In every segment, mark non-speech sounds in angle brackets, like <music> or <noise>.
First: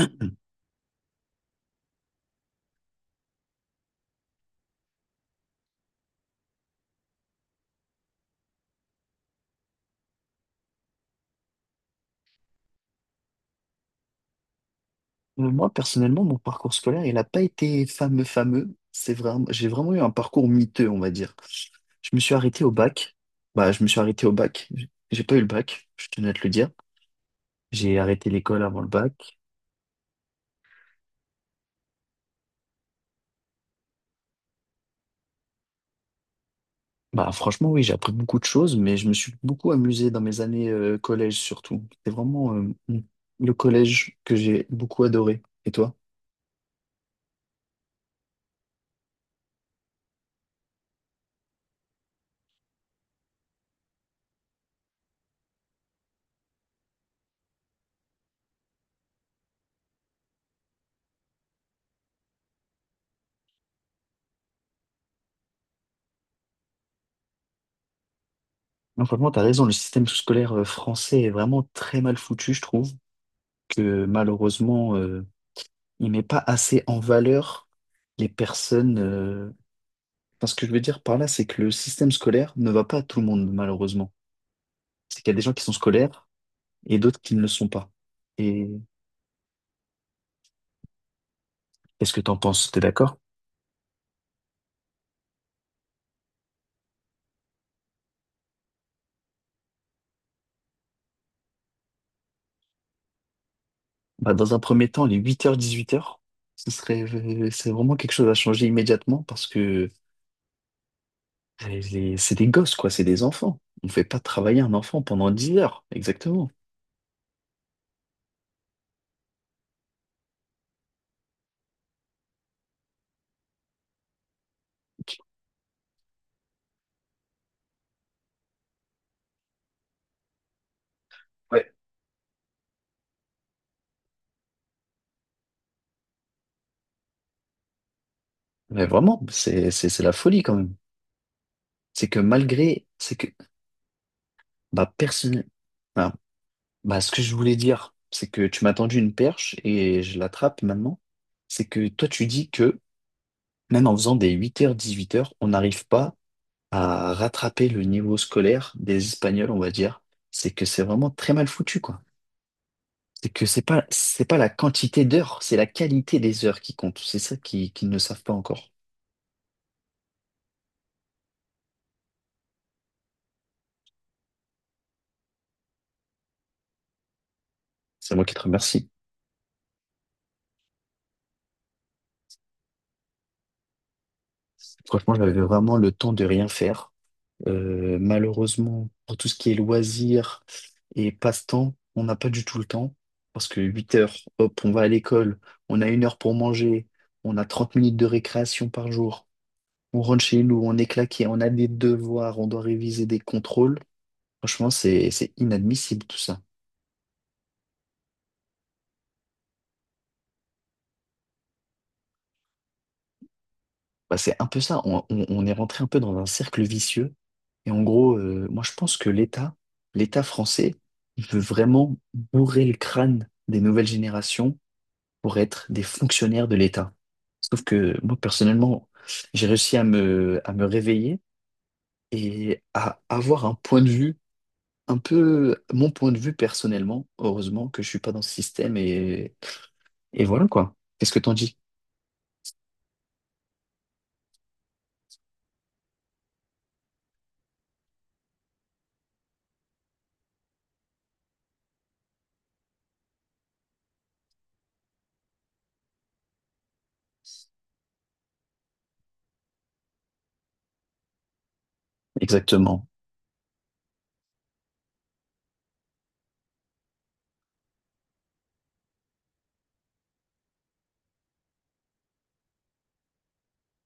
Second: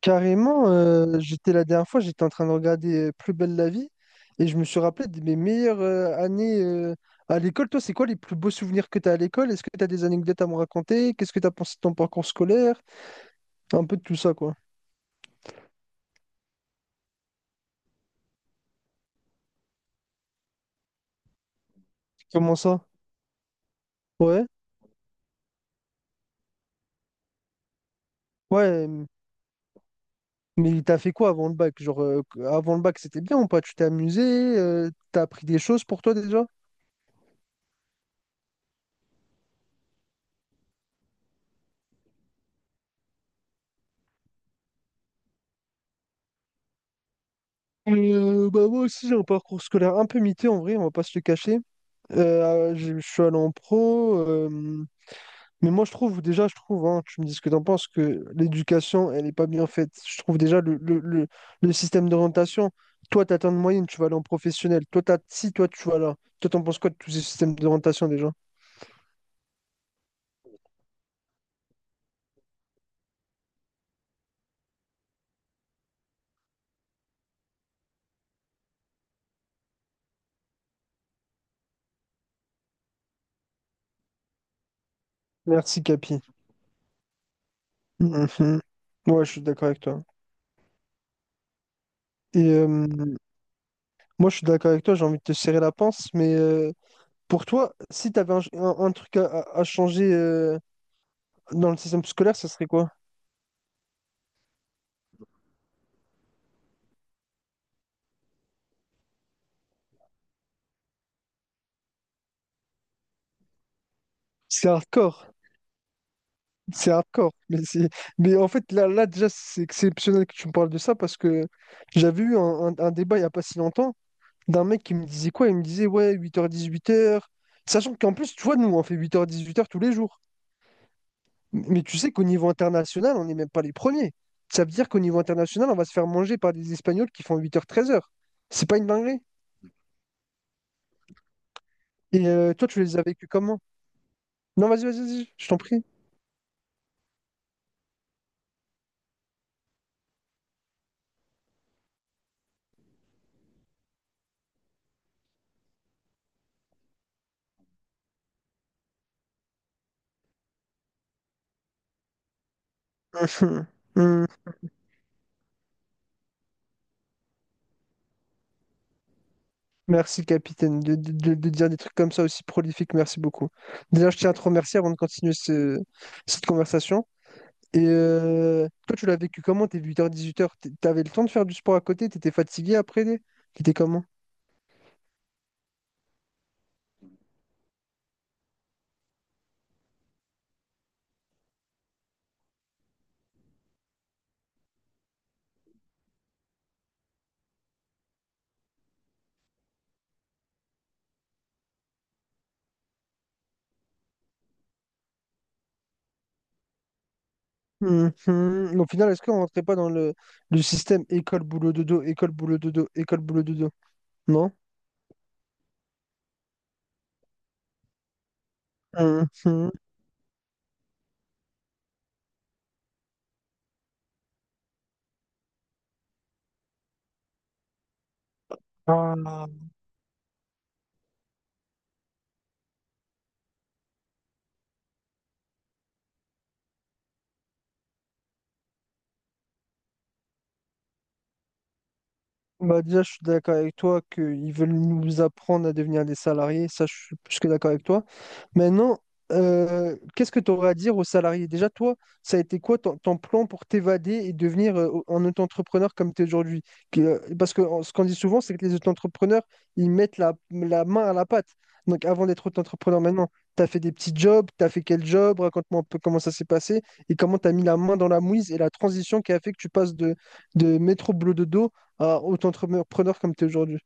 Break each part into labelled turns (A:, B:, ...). A: Carrément, j'étais la dernière fois, j'étais en train de regarder Plus belle la vie et je me suis rappelé de mes meilleures années à l'école. Toi, c'est quoi les plus beaux souvenirs que tu as à l'école? Est-ce que tu as des anecdotes à me raconter? Qu'est-ce que tu as pensé de ton parcours scolaire? Un peu de tout ça, quoi.
B: Moi, personnellement, mon parcours scolaire, il n'a pas été fameux, fameux. J'ai vraiment eu un parcours miteux, on va dire. Je me suis
A: Comment
B: arrêté au
A: ça?
B: bac. Bah, je me suis arrêté au
A: Ouais,
B: bac. J'ai pas eu le bac, je tenais à te le dire. J'ai arrêté l'école avant
A: ouais,
B: le bac.
A: mais t'as fait quoi avant le bac? Genre, avant le bac, c'était bien ou pas? Tu t'es amusé? T'as appris des choses pour toi déjà?
B: Bah, franchement, oui, j'ai appris beaucoup de choses, mais je me suis beaucoup amusé dans mes années collège surtout. C'est vraiment le collège que j'ai beaucoup adoré. Et toi?
A: Bah moi aussi j'ai un parcours scolaire un peu mité en vrai, on va pas se le cacher. Je suis allé en pro. Mais moi, je trouve, déjà, je trouve, hein, tu me dis ce que t'en penses, que l'éducation, elle n'est pas bien faite. Je trouve déjà le système d'orientation, toi, tu atteins une moyenne, tu vas aller en professionnel. Toi, t'as, si, toi, tu vas là. Toi, t'en penses quoi de tous ces systèmes d'orientation déjà?
B: Non, franchement, t'as raison, le système scolaire français est vraiment très mal foutu, je trouve, que malheureusement, il met pas assez en valeur les personnes. Enfin, ce que je veux dire par là, c'est que le système scolaire ne va pas à tout le monde, malheureusement. C'est qu'il y a des gens qui sont
A: Merci, Capi.
B: scolaires
A: <laughs>
B: et d'autres qui ne le sont pas.
A: Mhm.
B: Et
A: Ouais, je suis d'accord avec toi.
B: qu'est-ce que t'en
A: Et
B: penses? T'es d'accord?
A: moi, je suis d'accord avec toi, j'ai envie de te serrer la pince, mais pour toi, si tu avais un truc à changer dans le système scolaire, ça serait quoi?
B: Bah, dans un premier temps, les 8h-18h ce serait, c'est vraiment quelque chose à changer immédiatement parce que c'est des gosses, quoi, c'est des enfants. On ne fait pas travailler
A: C'est
B: un enfant
A: hardcore,
B: pendant 10 heures, exactement.
A: c'est hardcore. Mais c'est... mais en fait, là, là déjà, c'est exceptionnel que tu me parles de ça parce que j'avais eu un débat il n'y a pas si longtemps d'un mec qui me disait quoi? Il me disait, ouais, 8h-18h. Sachant qu'en plus, tu vois, nous, on fait 8h-18h tous les jours.
B: Ouais.
A: Mais tu sais qu'au niveau international, on n'est même pas les premiers. Ça veut dire qu'au niveau international, on va se faire manger par des Espagnols qui font 8h-13h. C'est pas
B: Mais
A: une dinguerie.
B: vraiment, c'est la folie quand même. C'est que
A: Et toi, tu
B: malgré,
A: les as
B: c'est que
A: vécus comment? Non, vas-y,
B: Bah,
A: vas-y, vas-y,
B: personne...
A: je t'en prie.
B: Alors, bah, ce que je voulais dire, c'est que tu m'as tendu une perche et je l'attrape maintenant. C'est que toi, tu dis que même en faisant des 8h-18h on n'arrive pas à rattraper le niveau scolaire des Espagnols, on va dire. C'est que c'est vraiment très mal foutu, quoi. C'est que c'est pas
A: <laughs>
B: la quantité d'heures, c'est la qualité des heures qui compte. C'est ça qui- qu'ils ne savent pas encore.
A: Merci, capitaine, de dire des trucs comme ça aussi prolifiques. Merci beaucoup. Déjà, je tiens à te remercier avant de continuer cette conversation. Et
B: C'est moi qui te remercie.
A: toi, tu l'as vécu comment, tes 8h-18h? T'avais le temps de faire du sport à côté? T'étais fatigué après? T'étais comment?
B: Franchement, j'avais vraiment le temps de rien faire. Malheureusement, pour tout ce qui est loisirs et passe-temps, on n'a pas du tout le temps. Parce que 8 heures, hop, on va à l'école, on a 1 heure pour manger, on a 30 minutes de récréation par jour, on rentre chez nous, on est claqué, on a des devoirs, on doit réviser des contrôles. Franchement, c'est inadmissible tout ça.
A: Mhm. Au final, est-ce qu'on rentrait pas dans le système école-boulot-dodo, école-boulot-dodo, école-boulot-dodo?
B: Bah, c'est un
A: Non?
B: peu ça, on est rentré un peu dans un cercle vicieux. Et en gros, moi je pense que l'État,
A: Mhm.
B: l'État français, il veut vraiment bourrer le crâne des nouvelles générations pour être des fonctionnaires de l'État. Sauf que moi, personnellement, j'ai réussi à me réveiller et à avoir un point de vue, un peu mon point de vue personnellement. Heureusement que je suis pas dans ce système et voilà quoi. Qu'est-ce que t'en dis?
A: Bah déjà, je suis d'accord avec toi qu'ils veulent nous apprendre à devenir des salariés. Ça, je suis plus que d'accord avec toi. Maintenant, qu'est-ce que tu aurais à dire aux salariés? Déjà, toi, ça a été quoi ton plan pour t'évader et devenir un auto-entrepreneur comme tu es aujourd'hui? Parce que ce qu'on dit souvent, c'est que les auto-entrepreneurs, ils mettent la main à la pâte. Donc, avant d'être
B: Exactement.
A: auto-entrepreneur, maintenant, tu as fait des petits jobs, tu as fait quel job? Raconte-moi un peu comment ça s'est passé et comment tu as mis la main dans la mouise et la transition qui a fait que tu passes de métro boulot dodo à auto-entrepreneur comme tu es aujourd'hui?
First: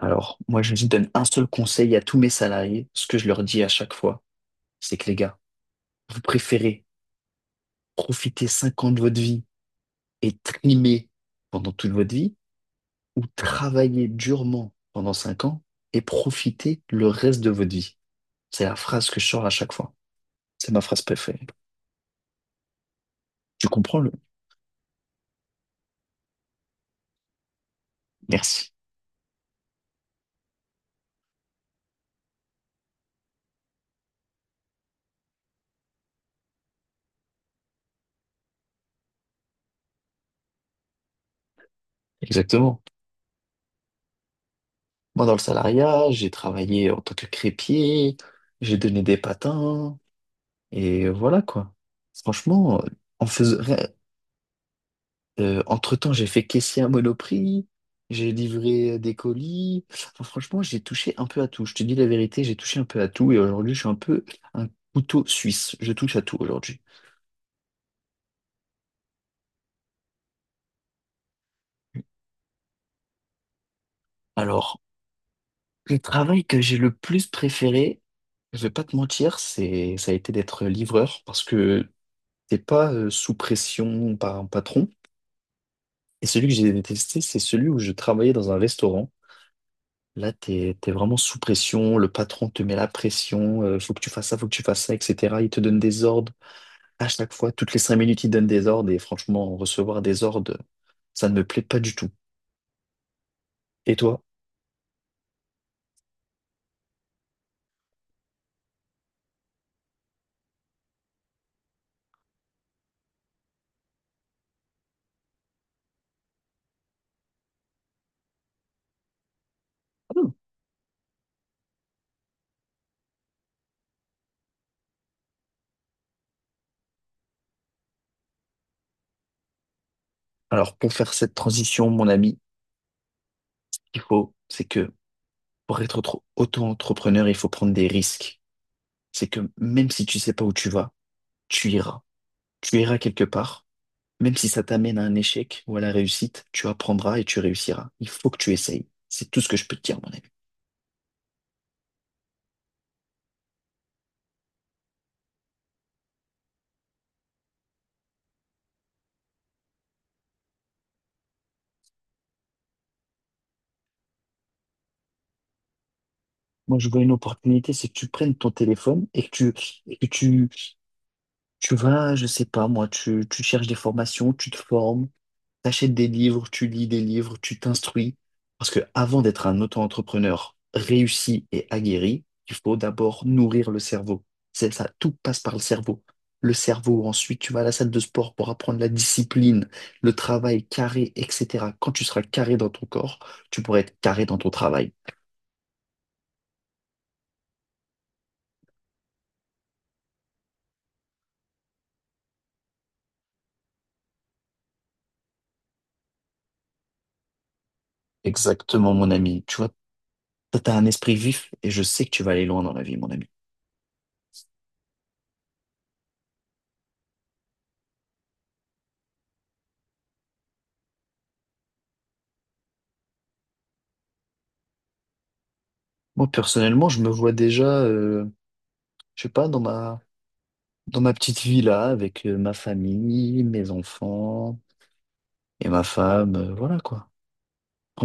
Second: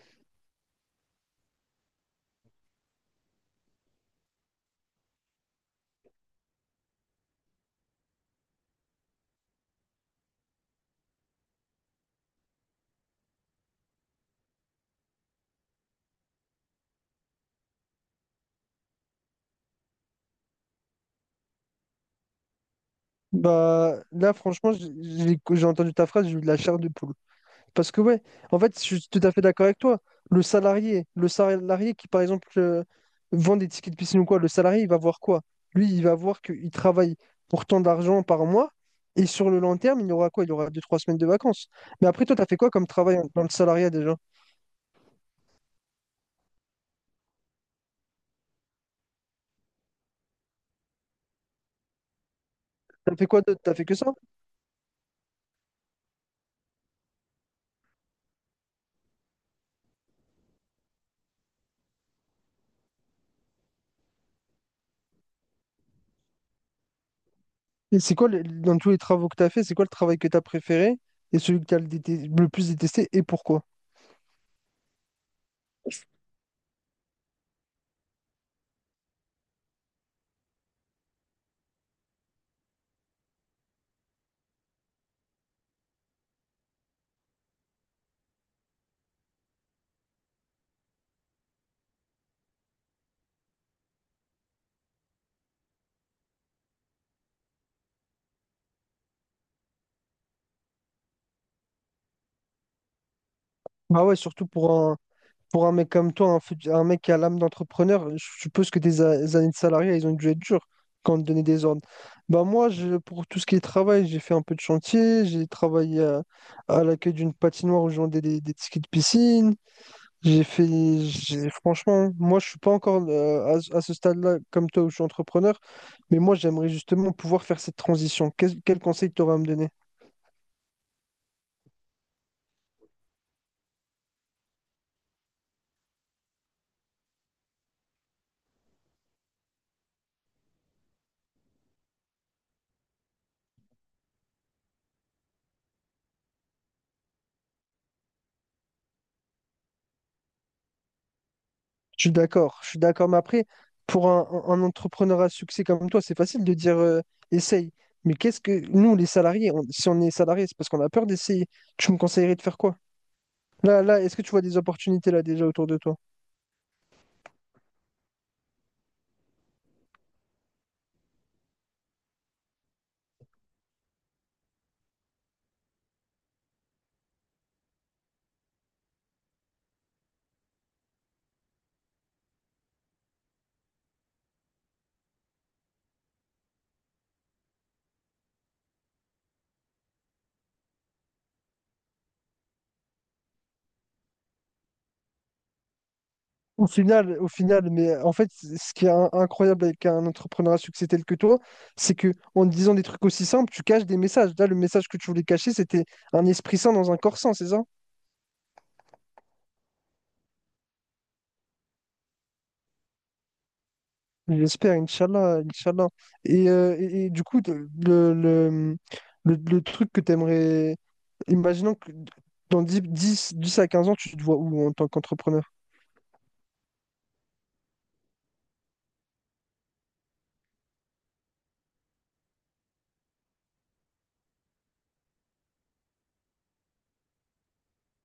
B: Alors, moi, je donne un seul conseil à tous mes salariés. Ce que je leur dis à chaque fois, c'est que les gars, vous préférez profiter 5 ans de votre vie et trimer pendant toute votre vie ou travailler durement pendant 5 ans et profiter le reste de votre vie. C'est la phrase que je sors à chaque fois. C'est ma phrase préférée. Tu
A: Bah,
B: comprends le?
A: là, franchement, j'ai entendu ta phrase, j'ai eu de la chair de poule. Parce que ouais, en
B: Merci.
A: fait, je suis tout à fait d'accord avec toi. Le salarié qui, par exemple, vend des tickets de piscine ou quoi, le salarié, il va voir quoi? Lui, il va voir qu'il travaille pour tant d'argent par mois, et sur le long terme, il aura quoi? Il aura deux, trois semaines de vacances. Mais après, toi, t'as fait quoi
B: Exactement.
A: comme travail dans le salariat déjà?
B: Moi, dans le salariat, j'ai travaillé en tant que crépier, j'ai donné des patins, et voilà quoi. Franchement,
A: T'as
B: on
A: fait quoi d'autre? T'as fait que
B: faisait...
A: ça?
B: Entre-temps, j'ai fait caissier à Monoprix, j'ai livré des colis. Enfin, franchement, j'ai touché un peu à tout. Je te dis la vérité, j'ai touché un peu à tout et aujourd'hui, je suis un peu un couteau suisse. Je touche à tout aujourd'hui.
A: Et c'est quoi, dans tous les travaux que t'as fait, c'est quoi le travail que t'as préféré et celui que t'as le plus détesté et pourquoi?
B: Alors, le travail que j'ai le plus préféré, je vais pas te mentir, c'est ça a été d'être livreur parce que t'es pas sous pression par un patron. Et celui que j'ai détesté, c'est celui où je travaillais dans un restaurant. Là, t'es vraiment sous pression, le patron te met la pression, faut que tu fasses ça, faut que tu fasses ça, etc. Il te donne des ordres à chaque fois, toutes les 5 minutes, il te donne des ordres et franchement, recevoir des ordres, ça ne me plaît pas du tout. Et
A: Bah ouais,
B: toi?
A: surtout pour un mec comme toi, un mec qui a l'âme d'entrepreneur, je suppose que années de salariat, ils ont dû être durs quand on te donnait des ordres. Bah moi, je, pour tout ce qui est travail, j'ai fait un peu de chantier, j'ai travaillé à l'accueil d'une patinoire où je vendais des tickets de piscine.
B: Hmm.
A: J'ai fait, Franchement, moi, je suis pas encore ce à ce stade-là comme toi où je suis entrepreneur, mais moi, j'aimerais justement pouvoir faire cette transition. Quel conseil tu aurais à me donner?
B: Alors, pour faire cette transition, mon ami, il faut, c'est que pour être auto-entrepreneur, il faut prendre des risques. C'est que même si tu sais pas où tu vas, tu iras. Tu iras quelque part. Même si ça t'amène à un échec ou à la réussite, tu apprendras et tu réussiras. Il faut que tu essayes. C'est tout ce que je peux te dire, mon ami.
A: Je suis d'accord, je suis d'accord. Mais après, pour un entrepreneur à succès comme toi, c'est facile de dire essaye. Mais qu'est-ce que nous, les salariés, si on est salarié, c'est parce qu'on a peur d'essayer. Tu me conseillerais de faire quoi? Là, là, est-ce que tu vois des opportunités là déjà autour de toi?
B: Moi, je vois une opportunité, c'est que tu prennes ton téléphone et tu vas, je sais pas, moi, tu cherches des formations, tu te formes, t'achètes des livres, tu lis des livres, tu t'instruis. Parce que avant d'être un auto-entrepreneur réussi et aguerri, il faut d'abord nourrir le cerveau. C'est ça, tout passe par le cerveau. Le cerveau, ensuite, tu vas à la salle de sport pour apprendre la discipline, le travail carré, etc. Quand tu seras carré dans ton corps, tu pourras être carré dans ton travail.
A: Au final, mais en fait, ce qui est incroyable avec un entrepreneur à succès tel que toi, c'est que en disant des trucs aussi simples, tu caches des messages. Là, le message que tu voulais cacher, c'était un esprit sain dans un corps sain, c'est ça?
B: Exactement, mon ami. Tu vois, toi, t'as un esprit vif et je sais que tu vas aller loin dans la vie, mon ami.
A: J'espère, Inch'Allah, Inch'Allah. Et du coup, le, le truc que tu aimerais, imaginons que dans 10 à 15 ans, tu te vois où en tant qu'entrepreneur?
B: Moi, personnellement, je me vois déjà, je sais pas, dans ma petite villa avec ma famille, mes enfants et ma femme, voilà quoi.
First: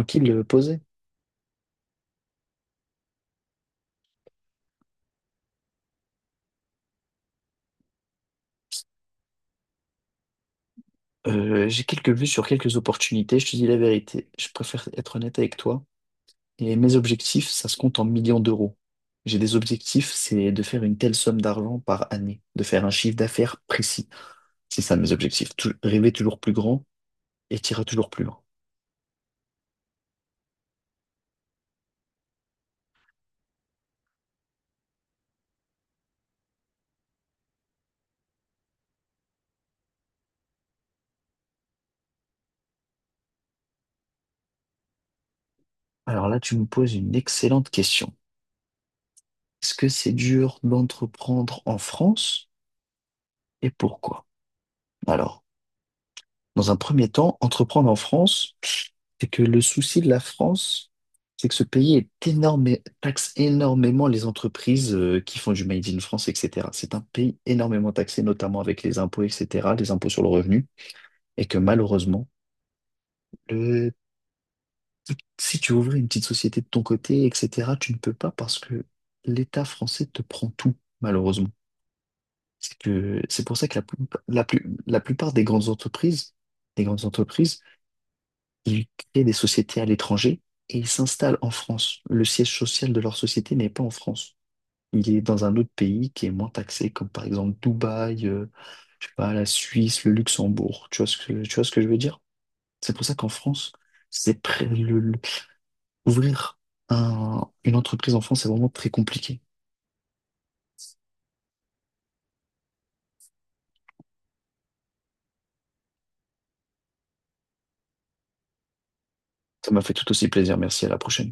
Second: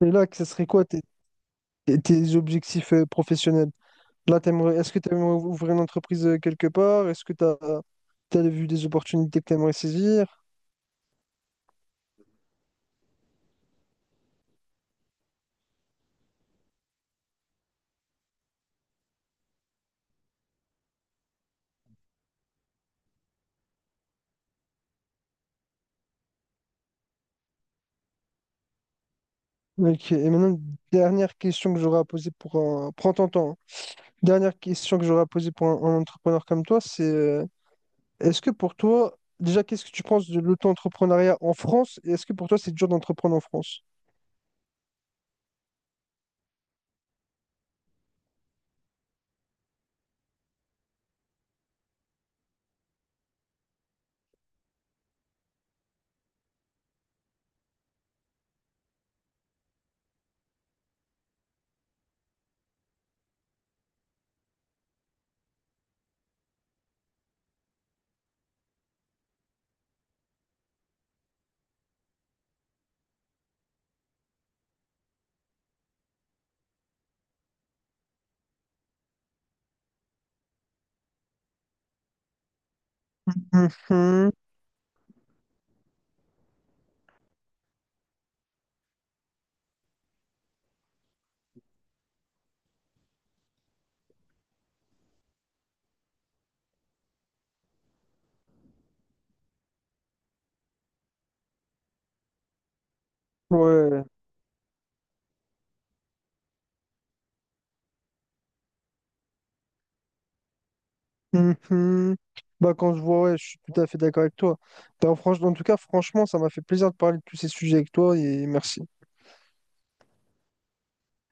A: Et là, que ce serait
B: posé.
A: quoi tes objectifs professionnels? Là, t'aimerais, est-ce que tu aimerais ouvrir une entreprise quelque part? Est-ce que tu as vu des opportunités que tu aimerais saisir?
B: J'ai quelques vues sur quelques opportunités, je te dis la vérité. Je préfère être honnête avec toi. Et mes objectifs, ça se compte en millions d'euros. J'ai des objectifs, c'est de faire une telle somme d'argent par année, de faire un chiffre d'affaires précis. C'est ça mes objectifs. Rêver toujours plus grand et t'iras toujours plus loin.
A: Ok. Et maintenant, dernière question que j'aurais à poser pour un... Prends ton temps, hein. Dernière question que j'aurais à poser pour un entrepreneur comme toi, c'est est-ce que pour toi, déjà, qu'est-ce que tu penses de l'auto-entrepreneuriat en France? Et est-ce que pour toi, c'est dur d'entreprendre en France?
B: Alors là, tu me poses une excellente question. Est-ce que c'est dur d'entreprendre en France et pourquoi? Alors, dans un premier temps, entreprendre en France, c'est que le souci de la France, c'est que ce pays est énorme, taxe énormément les entreprises qui font du Made in France, etc. C'est un pays énormément taxé, notamment avec les impôts, etc., les impôts sur le revenu, et que malheureusement, le- si tu ouvrais une petite société de ton côté, etc., tu ne peux pas parce que l'État français te prend tout, malheureusement. C'est que, c'est pour ça que
A: Mhm,
B: la plupart des grandes entreprises ils créent des sociétés à l'étranger et ils s'installent en France. Le siège social de leur société n'est pas en France. Il est dans un autre pays qui est moins taxé, comme par exemple Dubaï, je sais pas, la Suisse, le Luxembourg. Tu vois ce que, tu vois ce que je veux dire? C'est pour ça qu'en France,
A: ouais.
B: c'est pré- le- ouvrir une entreprise en France, c'est vraiment très compliqué.
A: Mhm. Bah, quand je vois, ouais, je suis tout à fait d'accord avec toi. Bah, en tout cas, franchement, ça m'a fait plaisir de parler de tous ces sujets avec toi et merci.
B: Ça m'a fait tout aussi plaisir. Merci, à la prochaine.